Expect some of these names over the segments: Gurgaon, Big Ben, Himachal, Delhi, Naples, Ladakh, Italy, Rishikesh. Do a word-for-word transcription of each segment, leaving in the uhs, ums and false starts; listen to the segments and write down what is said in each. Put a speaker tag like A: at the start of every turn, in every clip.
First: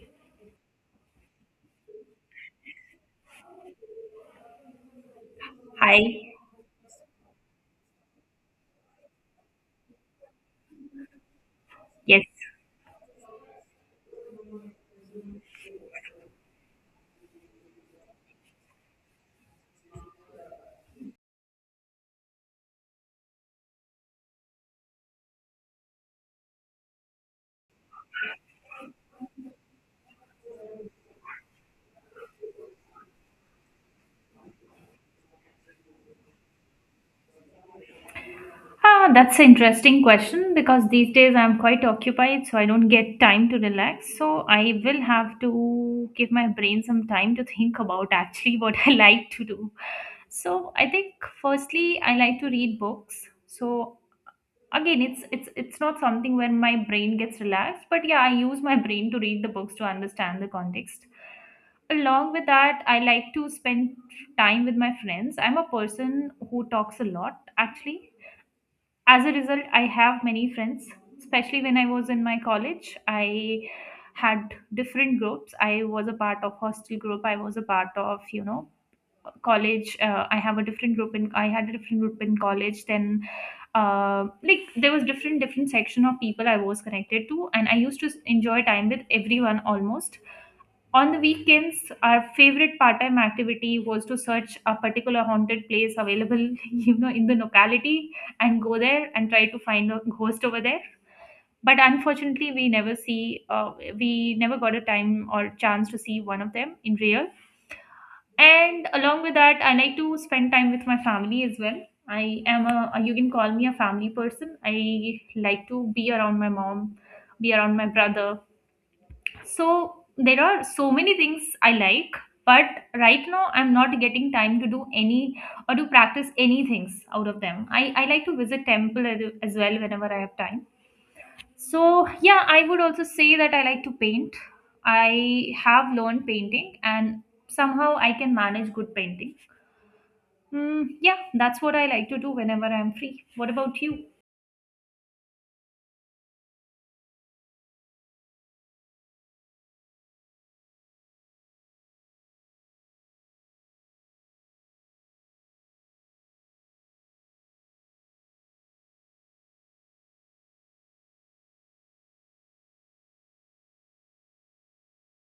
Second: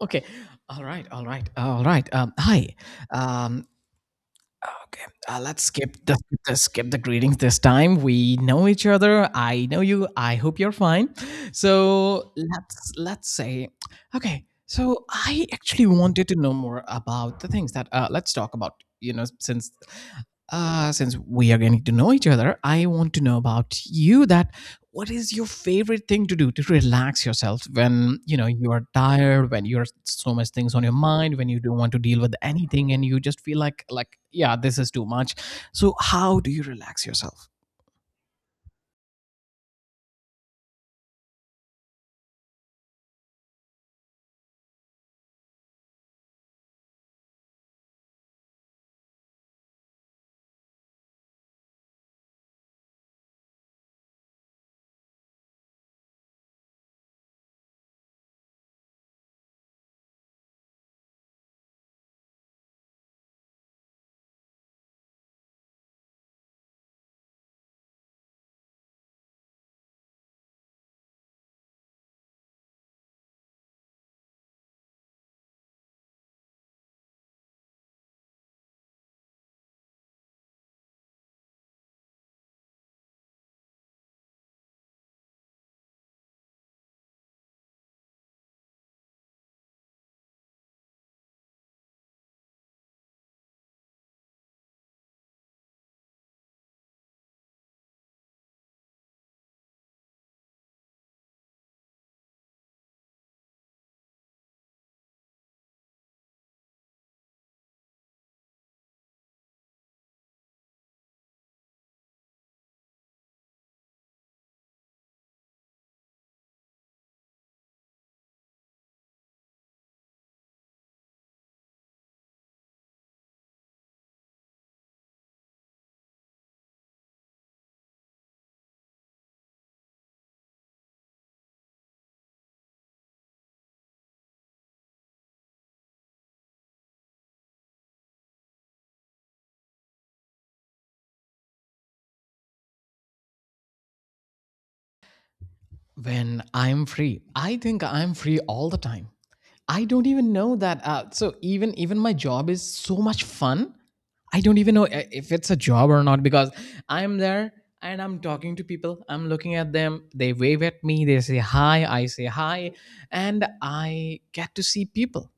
A: Okay. All right. All right. All right. Um, hi. Um, okay. Uh, let's skip the
B: Hi.
A: skip the skip the greetings this time. We know each other. I know you. I hope you're fine.
B: Yes.
A: So let's let's say. Okay. So I actually wanted to know more about the things that uh, let's talk about. You know, since uh, since we are getting to know each other, I want to know about you. That what is your favorite thing to do to relax yourself when you know you are tired, when you're so much things on your mind, when you don't want to deal with anything and you just feel like like yeah, this is too much. So how do you relax yourself?
B: Ah, that's an interesting question because these days I'm quite occupied, so I don't get time to relax. So I will have to give my brain some time to think about actually what I like to do. So I think firstly, I like to read books. So again it's it's it's not something where my brain gets relaxed, but yeah, I use my brain to read the books to understand the context. Along with that, I like to spend time with my friends. I'm a person who talks a lot, actually. As a result, I have many friends, especially when I was in my college. I had different groups. I was a part of hostel group. I was a part of, you know college, uh, i have a different group in I had a different group in college. Then uh, like there was different different section of people I was connected to, and I used to s- enjoy time with everyone almost. On the weekends our favorite part-time activity was to search a particular haunted place available you know in the locality, and go there and try to find a ghost over there. But unfortunately we never see uh, we never got a time or chance to see one of them in real. And along with that, I like to spend time with my family as well. I am a, you can call me a family person. I like to be around my mom, be around my brother. So there are so many things I like, but right now I'm not getting time to do any or to practice any things out of them. I, I like to visit temple as as well whenever I have time. So yeah, I would also say that I like to paint. I have learned painting, and somehow I can manage good painting. Mm, yeah, that's what I like to do whenever I'm free. What about you?
A: When I'm free, I think I'm free all the time. I don't even know that. Uh, so even even my job is so much fun. I don't even know i- if it's a job or not, because I'm there and I'm talking to people. I'm looking at them. They wave at me. They say hi. I say hi, and I get to see people.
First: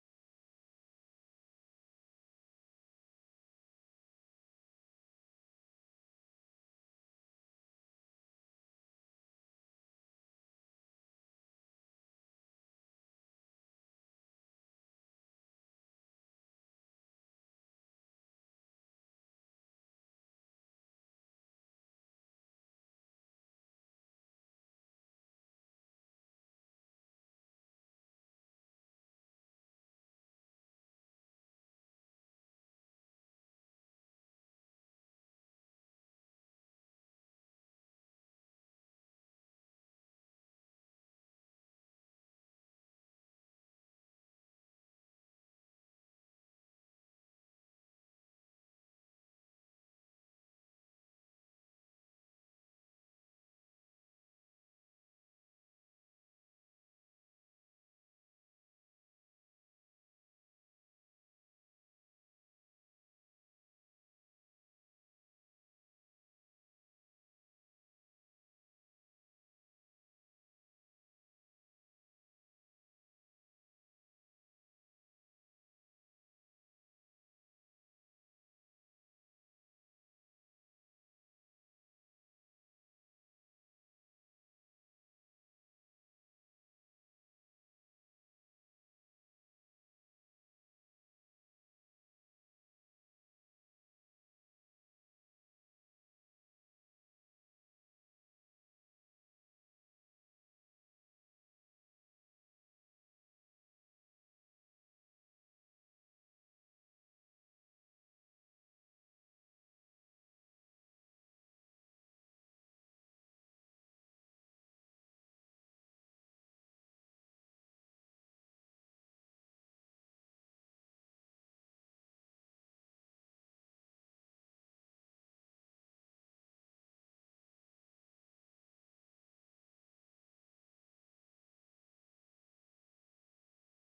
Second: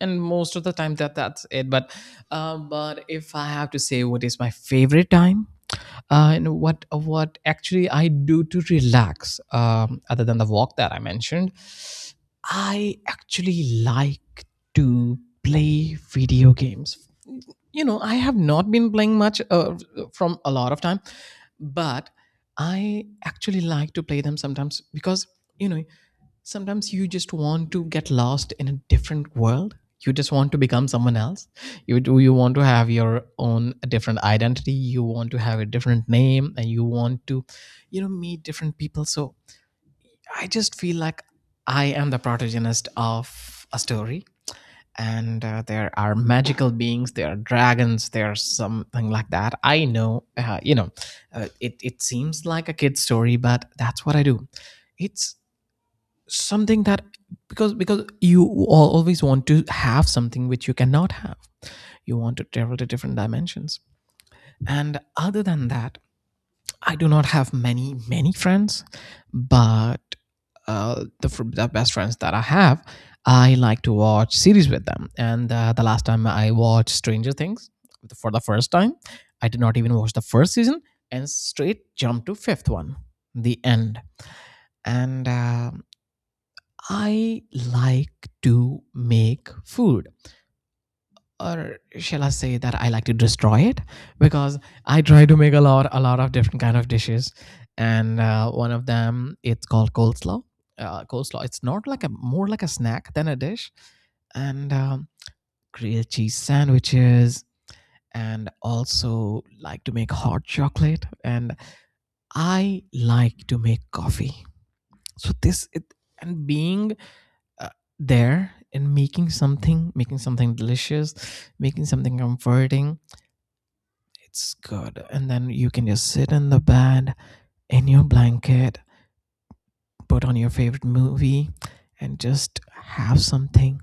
A: And most of the time, that that's it. But uh, but if I have to say what is my favorite time, uh, and what what actually I do to relax, um, other than the walk that I mentioned, I actually like to play video games. You know, I have not been playing much uh, from a lot of time, but I actually like to play them sometimes because, you know, sometimes you just want to get lost in a different world, you just want to become someone else, you do you want to have your own different identity, you want to have a different name, and you want to, you know, meet different people. So I just feel like I am the protagonist of a story, and uh, there are magical beings, there are dragons, there's something like that. I know, uh, you know, uh, it, it seems like a kid's story, but that's what I do. It's something that because because you al- always want to have something which you cannot have. You want to travel to different dimensions. And other than that, I do not have many many friends. But uh, the, fr- the best friends that I have, I like to watch series with them. And uh, the last time I watched Stranger Things for the first time, I did not even watch the first season and straight jumped to fifth one. The end. And uh, I like to make food. Or shall I say that I like to destroy it? Because I try to make a lot, a lot of different kind of dishes, and uh, one of them, it's called coleslaw. Uh, coleslaw. It's not like, a more like a snack than a dish, and um, grilled cheese sandwiches, and also like to make hot chocolate, and I like to make coffee. So this it, and being uh, there and making something making something delicious, making something comforting, it's good. And then you can just sit in the bed in your blanket, put on your favorite movie and just have something.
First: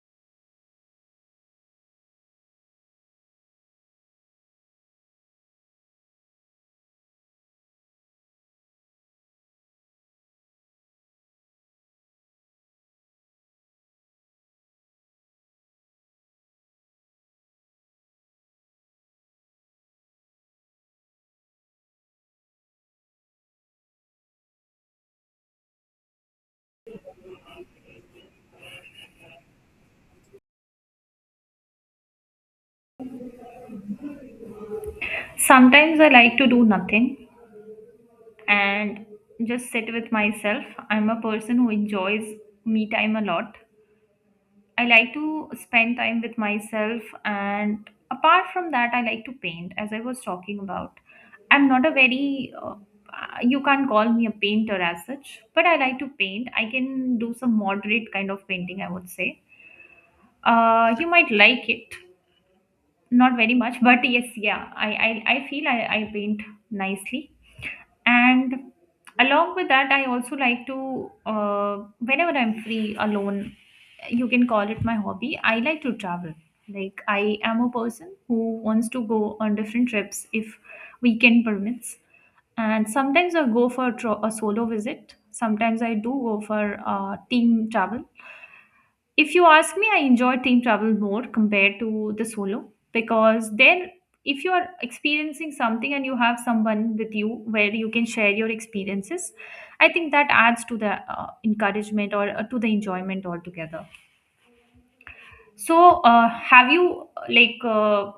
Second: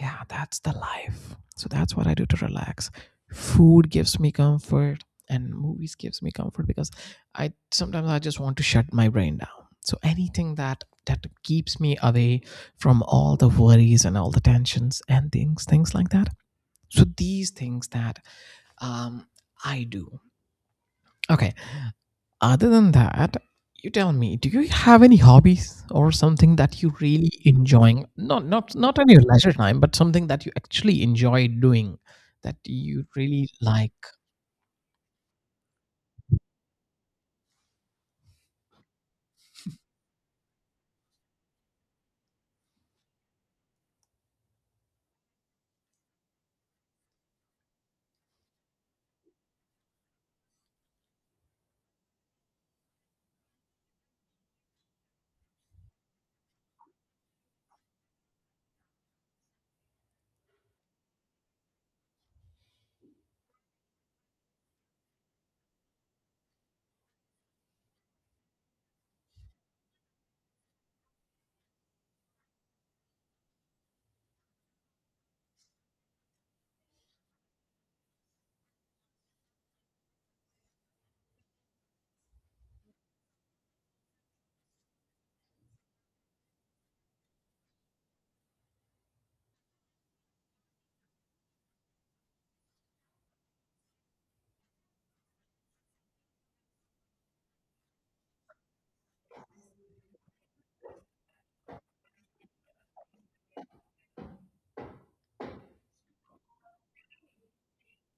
A: Yeah, that's the life. So that's what I do to relax. Food gives me comfort and movies gives me comfort, because I sometimes I just want to shut my brain down. So anything that that keeps me away from all the worries and all the tensions and things things like that. So these things that um I do. Okay. Other than that, you tell me, do you have any hobbies or something that you really enjoying? Not not not on your leisure time, but something that you actually enjoy doing, that you really like.
B: Sometimes I like to do nothing and just sit with myself. I'm a person who enjoys me time a lot. I like to spend time with myself, and apart from that, I like to paint, as I was talking about. I'm not a very uh, you can't call me a painter as such, but I like to paint. I can do some moderate kind of painting, I would say. Uh, you might like it, not very much, but yes, yeah, i i, I feel I, I paint nicely. And along with that, I also like to, uh, whenever I'm free alone, you can call it my hobby, I like to travel. Like I am a person who wants to go on different trips if weekend permits. And sometimes I go for tro- a solo visit, sometimes I do go for uh, team travel. If you ask me, I enjoy team travel more compared to the solo, because then if you are experiencing something and you have someone with you where you can share your experiences, I think that adds to the uh, encouragement or uh, to the enjoyment altogether. So, uh, have you like uh,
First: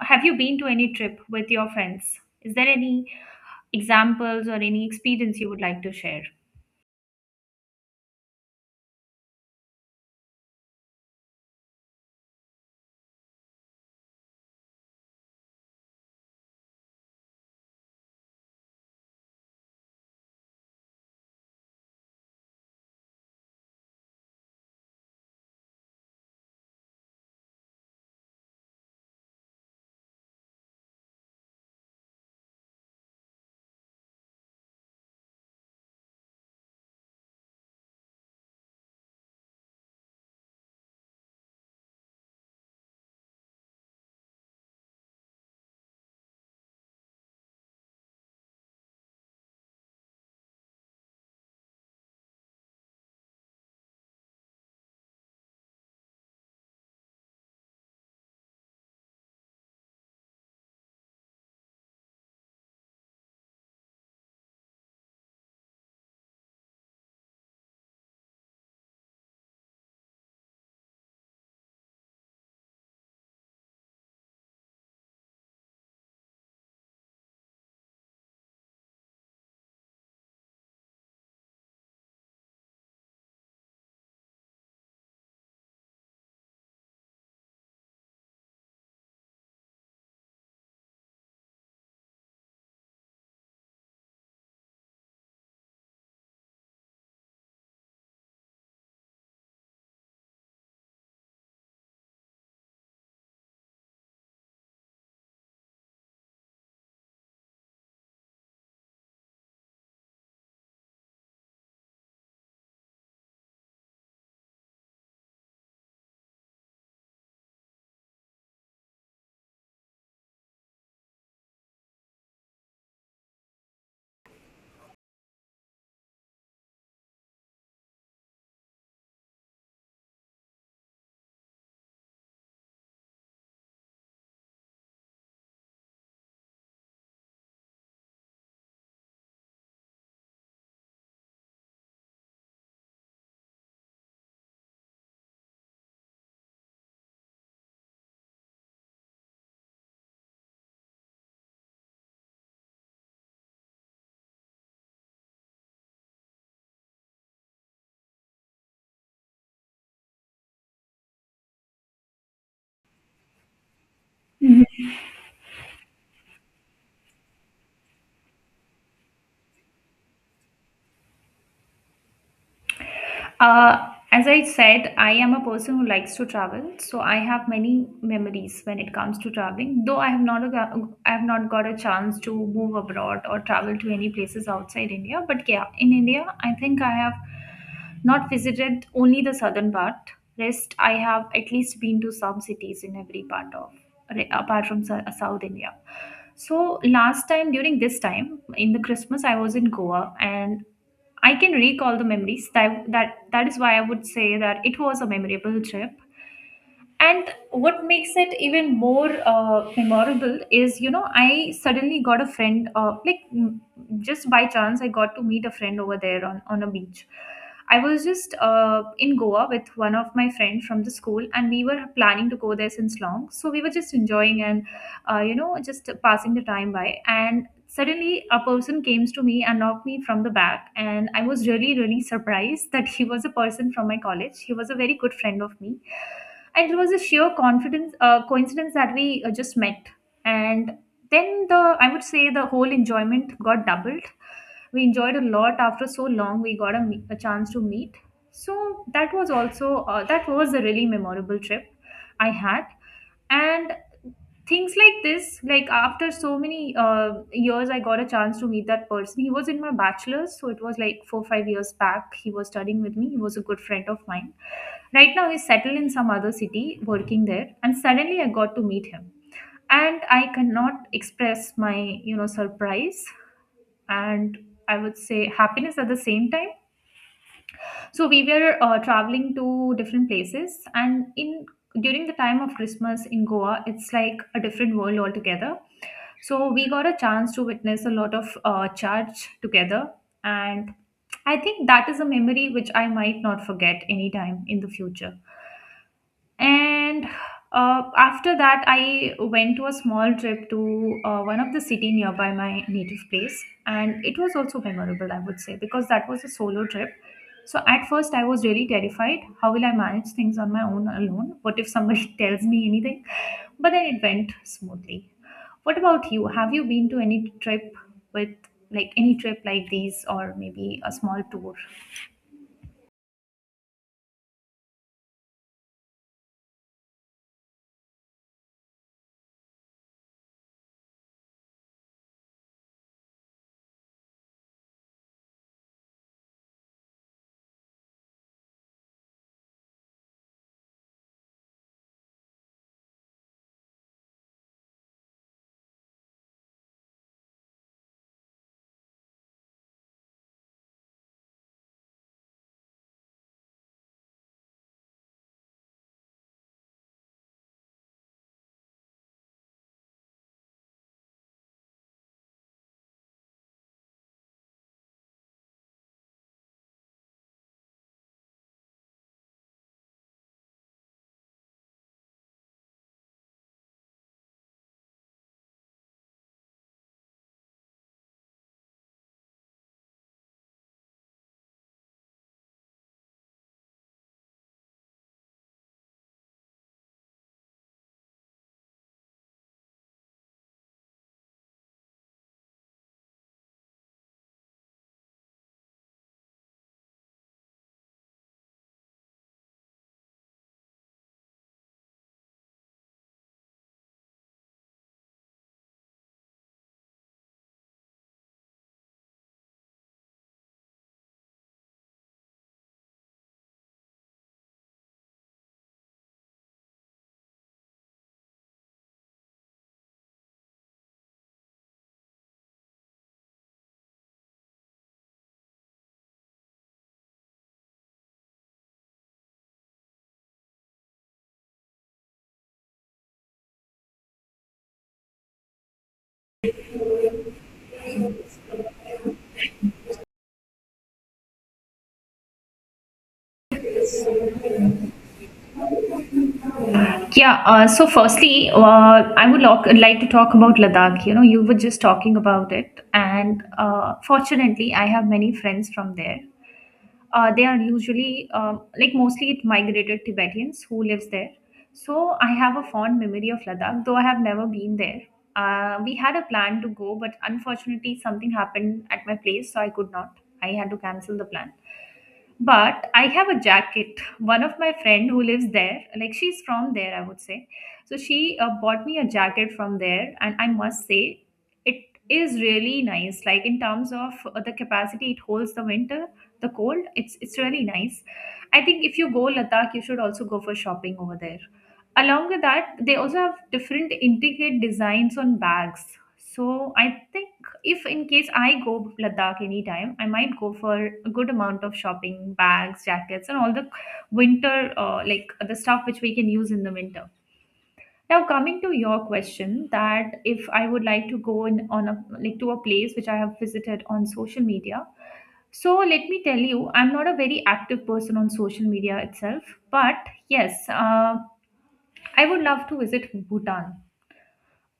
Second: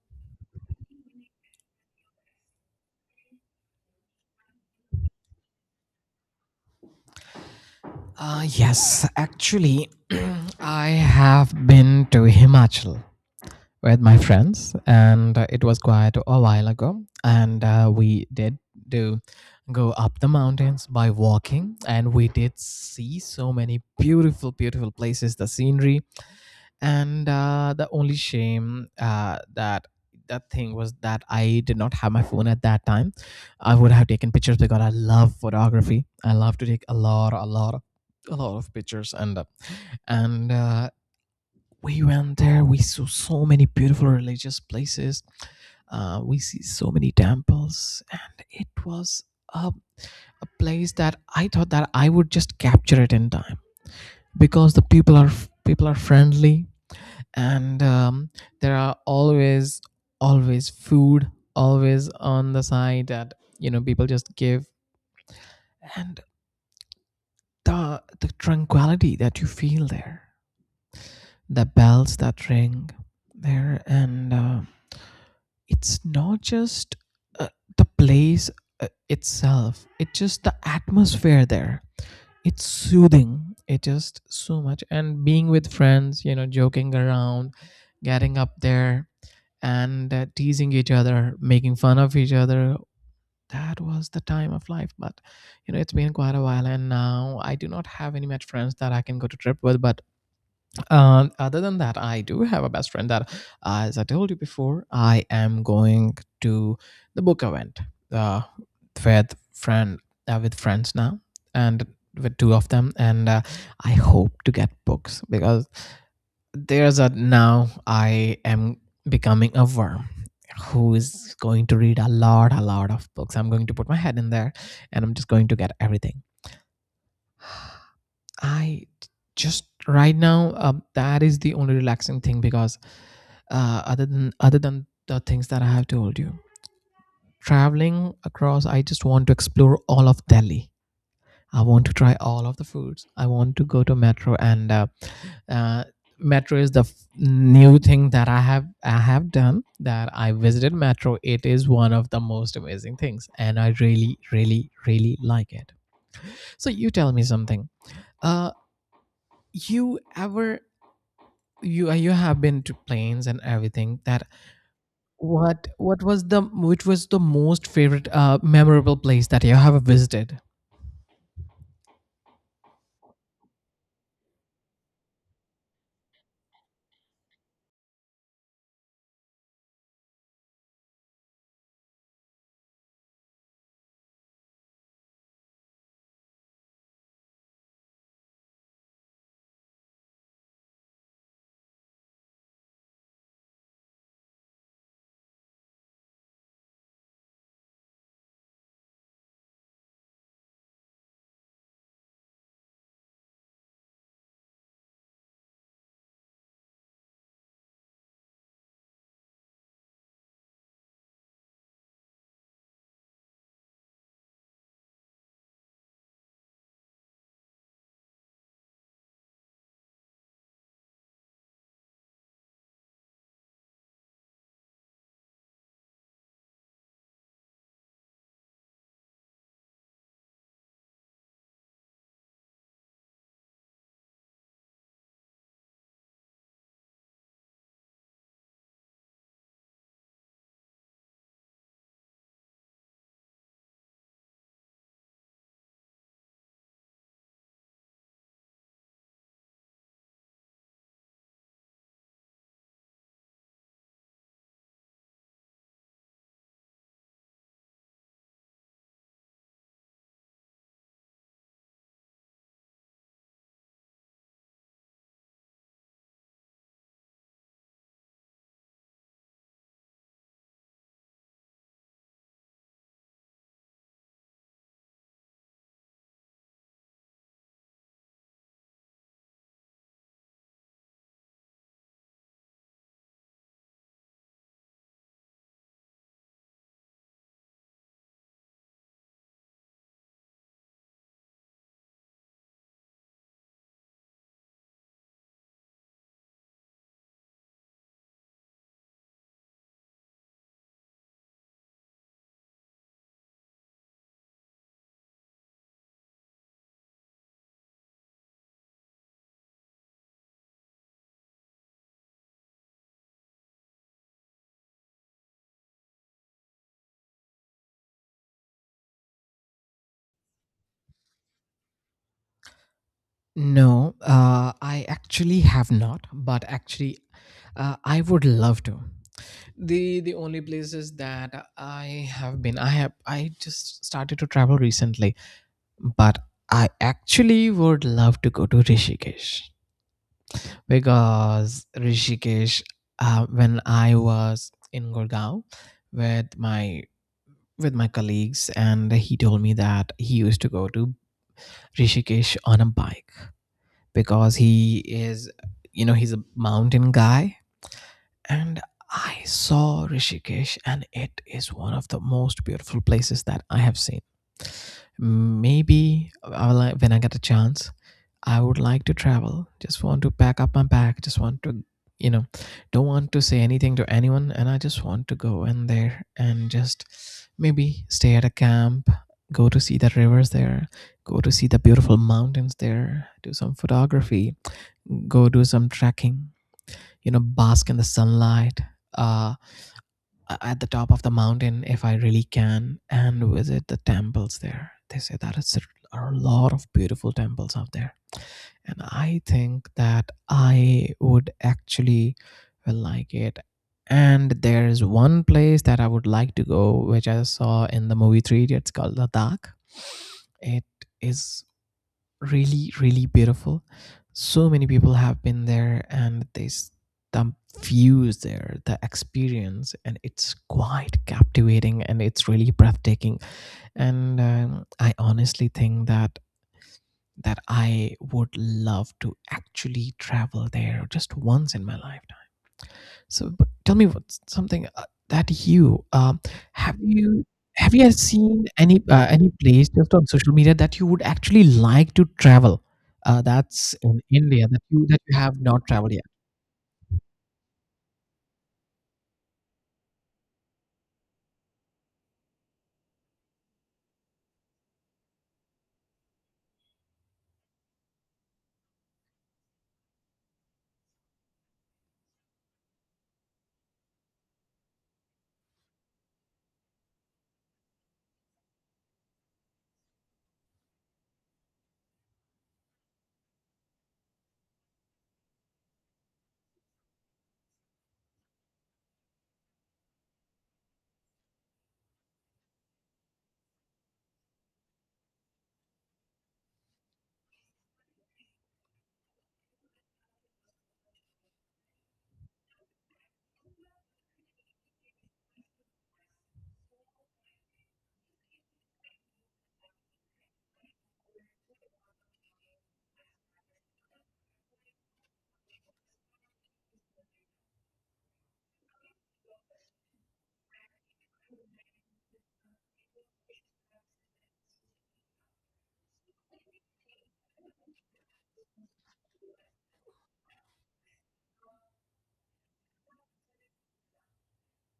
B: have you been to any trip with your friends? Is there any examples or any experience you would like to share?
A: Uh, yes, actually, I have been to Himachal with my friends, and uh, it was quite a while ago. And uh, we did do go up the mountains by walking, and we did see so many beautiful, beautiful places. The scenery. And uh, the only shame, uh, that that thing was that I did not have my phone at that time. I would have taken pictures because I love photography. I love to take a lot, a lot, a lot of pictures. And uh, and uh, we went there. We saw so many beautiful religious places. Uh, we see so many temples, and it was a, a place that I thought that I would just capture it in time, because the people are, people are friendly. And um, there are always always food, always on the side, that, you know, people just give. And the the tranquility that you feel there, the bells that ring there. And uh, it's not just uh, the place uh, itself, it's just the atmosphere there. It's soothing, it just so much. And being with friends, you know, joking around, getting up there, and uh, teasing each other, making fun of each other. That was the time of life. But, you know, it's been quite a while and now I do not have any much friends that I can go to trip with. But um, other than that, I do have a best friend that, uh, as I told you before, I am going to the book event uh, with friend uh, with friends now, and with two of them. And uh, I hope to get books because there's a, now I am becoming a worm who is going to read a lot, a lot of books. I'm going to put my head in there, and I'm just going to get everything. I just right now, um, that is the only relaxing thing, because uh, other than other than the things that I have told you, traveling across, I just want to explore all of Delhi. I want to try all of the foods. I want to go to metro and uh, uh, metro is the f- new thing that I have I have done, that I visited metro. It is one of the most amazing things, and I really, really, really like it. So you tell me something. Uh, you ever you uh, You have been to planes and everything. That what what was the which was the most favorite, uh, memorable place that you have visited?
B: Uh, as I said, I am a person who likes to travel, so I have many memories when it comes to traveling. Though I have not a, I have not got a chance to move abroad or travel to any places outside India, but yeah, in India, I think I have not visited only the southern part. Rest, I have at least been to some cities in every part of, apart from Sou- South India. So last time during this time in the Christmas I was in Goa, and I can recall the memories. That, that that is why I would say that it was a memorable trip. And what makes it even more uh, memorable is, you know, I suddenly got a friend, uh, like mm, just by chance I got to meet a friend over there on, on a beach. I was just uh, in Goa with one of my friend from the school, and we were planning to go there since long, so we were just enjoying, and uh, you know, just passing the time by. And suddenly a person came to me and knocked me from the back, and I was really really surprised that he was a person from my college. He was a very good friend of me, and it was a sheer confidence uh, coincidence that we uh, just met. And then, the, I would say, the whole enjoyment got doubled. We enjoyed a lot. After so long, we got a, me- a chance to meet. So that was also, uh, that was a really memorable trip I had. And things like this, like after so many uh, years I got a chance to meet that person. He was in my bachelor's, so it was like four five years back. He was studying with me. He was a good friend of mine. Right now he's settled in some other city, working there, and suddenly I got to meet him. And I cannot express my, you know, surprise and, I would say, happiness at the same time. So we were uh, traveling to different places, and in during the time of Christmas in Goa it's like a different world altogether. So we got a chance to witness a lot of uh, charge together, and I think that is a memory which I might not forget anytime in the future. And uh, after that, I went to a small trip to uh, one of the city nearby my native place, and it was also memorable, I would say, because that was a solo trip. So at first, I was really terrified. How will I manage things on my own alone? What if somebody tells me anything? But then it went smoothly. What about you? Have you been to any trip with, like any trip like these, or maybe a small tour?
A: No, uh I actually have not. But actually, uh, I would love to. The the only places that I have been, i have I just started to travel recently. But I actually would love to go to Rishikesh, because Rishikesh, uh, when I was in Gurgaon with my with my colleagues, and he told me that he used to go to Rishikesh on a bike, because he is, you know, he's a mountain guy. And I saw Rishikesh, and it is one of the most beautiful places that I have seen. Maybe I will, like, when I get a chance, I would like to travel. Just want to pack up my bag. Just want to, you know, don't want to say anything to anyone, and I just want to go in there and just maybe stay at a camp, go to see the rivers there, go to see the beautiful mountains there, do some photography, go do some trekking, you know, bask in the sunlight, uh at the top of the mountain if I really can, and visit the temples there. They say that it's a, are a lot of beautiful temples out there. And I think that I would actually like it. And there's one place that I would like to go, which I saw in the movie three. It's called Ladakh. It is really, really beautiful. So many people have been there, and there's the views there, the experience, and it's quite captivating, and it's really breathtaking. And um, I honestly think that that I would love to actually travel there just once in my life. So, but tell me what something, uh, that you um, have you have you seen any, uh, any place just on social media that you would actually like to travel? Uh, that's in India that you that you have not traveled yet.
B: Yeah, uh, so firstly, uh, I would lock, like to talk about Ladakh. You know, you were just talking about it, and uh, fortunately, I have many friends from there. Uh, they are usually um, like mostly it migrated Tibetans who lives there. So I have a fond memory of Ladakh, though I have never been there. Uh, we had a plan to go, but unfortunately, something happened at my place, so I could not. I had to cancel the plan. But I have a jacket. One of my friend who lives there, like she's from there, I would say. So she uh, bought me a jacket from there, and I must say, it is really nice. Like in terms of uh, the capacity it holds the winter, the cold, it's it's really nice. I think if you go Ladakh, you should also go for shopping over there. Along with that, they also have different intricate designs on bags. So I think if in case I go Ladakh anytime, I might go for a good amount of shopping, bags, jackets, and all the winter, uh, like the stuff which we can use in the winter. Now, coming to your question, that if I would like to go in on a, like to a place which I have visited on social media. So let me tell you, I'm not a very active person on social media itself, but yes, uh, I would love to visit Bhutan.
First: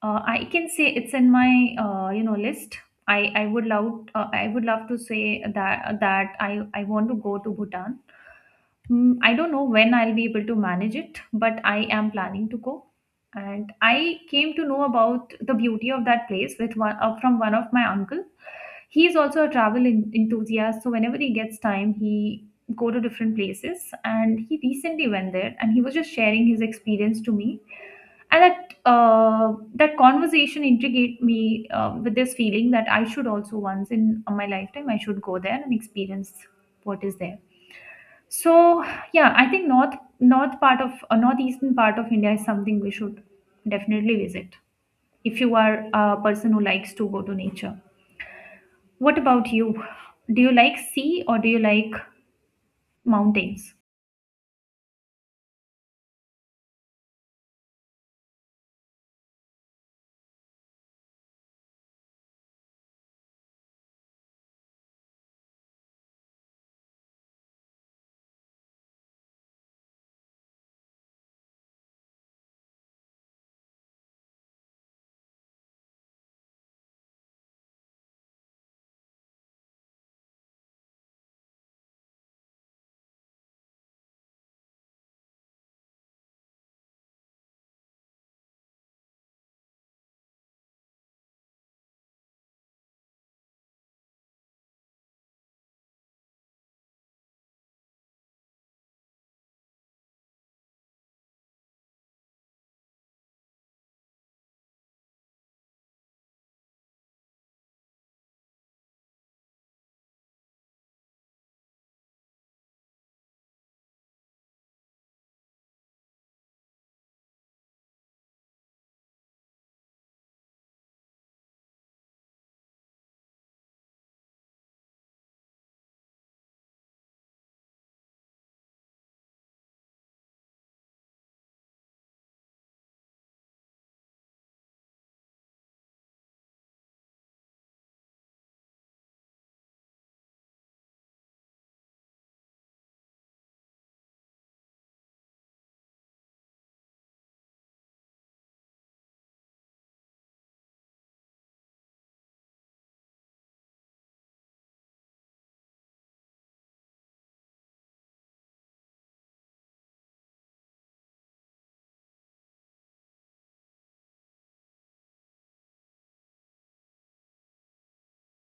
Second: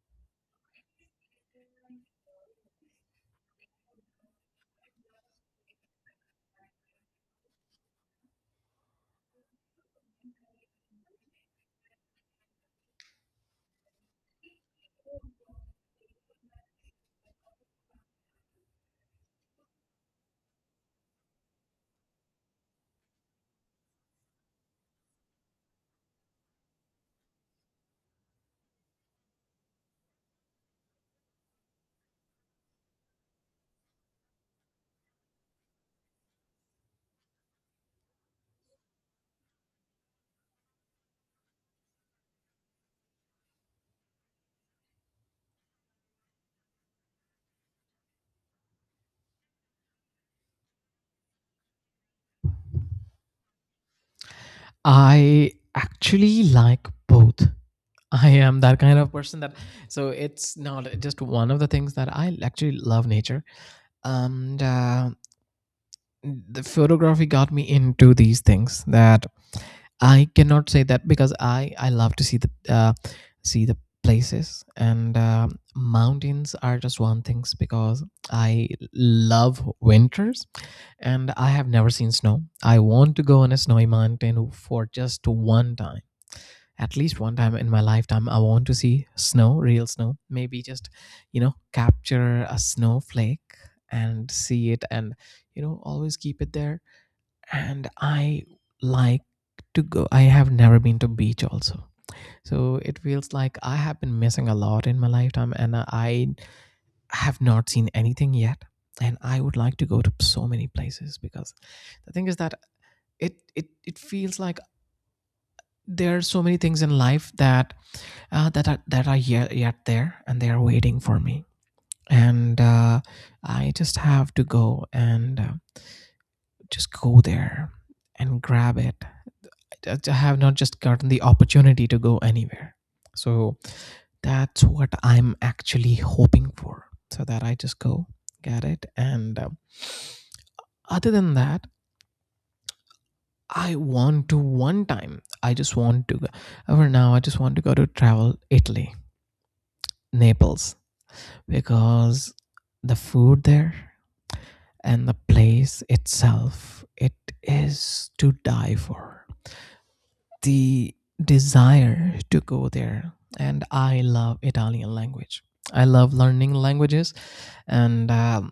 B: Uh, I can say it's in my, uh, you know, list. I I would love, uh, I would love to say that that I I want to go to Bhutan. Mm, I don't know when I'll be able to manage it, but I am planning to go. And I came to know about the beauty of that place with one, uh, from one of my uncle. He is also a travel en- enthusiast, so whenever he gets time, he go to different places. And he recently went there, and he was just sharing his experience to me. And that, uh, that conversation intrigued me uh, with this feeling that I should also once in uh, my lifetime I should go there and experience what is there. So yeah, I think north north part of uh, northeastern part of India is something we should definitely visit if you are a person who likes to go to nature. What about you? Do you like sea or do you like mountains?
A: I actually like both. I am that kind of person that, so it's not just one of the things, that I actually love nature. And uh, the photography got me into these things, that I cannot say that, because I I love to see the, uh, see the places. And um mountains are just one things, because I love winters and I have never seen snow. I want to go on a snowy mountain for just one time. At least one time in my lifetime, I want to see snow, real snow. Maybe just, you know, capture a snowflake and see it, and, you know, always keep it there. And I like to go. I have never been to beach also. So it feels like I have been missing a lot in my lifetime and I have not seen anything yet. And I would like to go to so many places, because the thing is that it it, it feels like there are so many things in life, that uh, that are that are yet, yet there, and they are waiting for me. And uh, I just have to go, and uh, just go there and grab it. I have not just gotten the opportunity to go anywhere. So that's what I'm actually hoping for. So that I just go get it. And um, other than that, I want to one time, I just want to go. For now, I just want to go to travel Italy, Naples, because the food there and the place itself, it is to die for. The desire to go there, and I love Italian language. I love learning languages, and um,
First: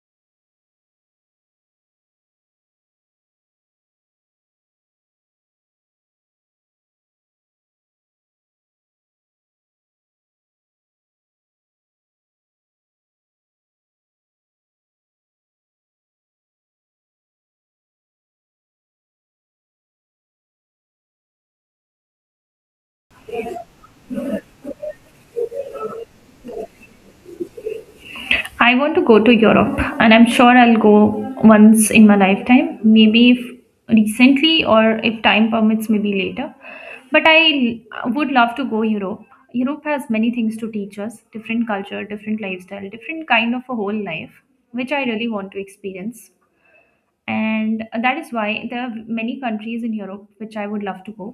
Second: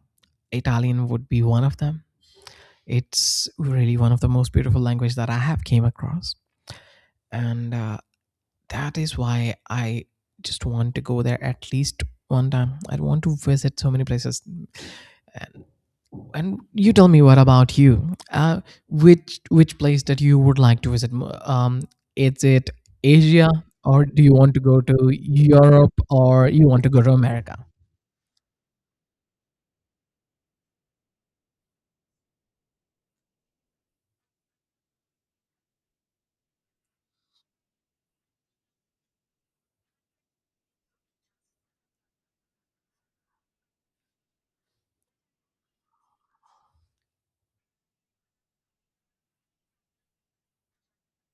A: Italian would be one of them. It's really one of the most beautiful language that I have came across. And uh, that is why I just want to go there at least one time. I want to visit so many places. And, and you tell me, what about you? Uh, which which place that you would like to visit? Um, is it Asia, or do you want to go to Europe, or you want to go to America?
B: I want to go to Europe, and I'm sure I'll go once in my lifetime. Maybe if recently, or if time permits, maybe later. But I l- would love to go Europe. Europe has many things to teach us: different culture, different lifestyle, different kind of a whole life, which I really want to experience. And that is why there are many countries in Europe which I would love to go.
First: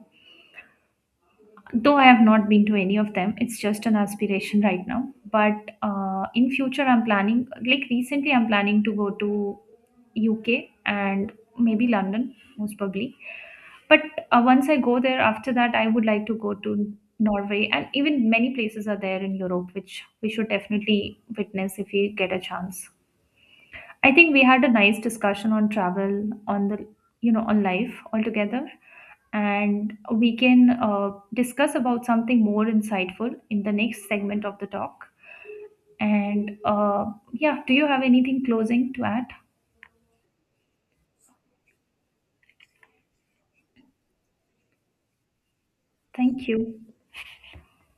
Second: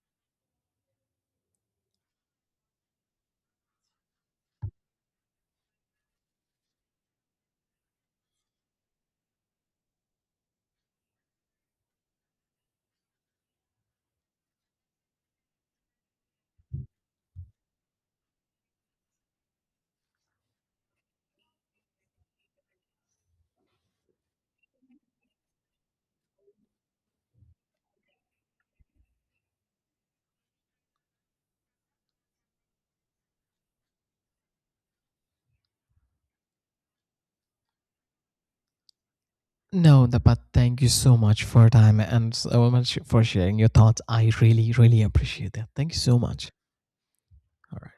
B: Though I have not been to any of them, it's just an aspiration right now. But uh, in future, I'm planning. Like recently, I'm planning to go to U K, and maybe London, most probably. But uh, once I go there, after that, I would like to go to Norway, and even many places are there in Europe, which we should definitely witness if we get a chance. I think we had a nice discussion on travel, on the, you know, on life altogether, and we can uh, discuss about something more insightful in the next segment of the talk. And uh, yeah, do you have anything closing to add?
A: No, the, but thank you so much for your time and so much for sharing your thoughts. I really, really appreciate that. Thank you so
B: Thank
A: much.
B: you.
A: All right.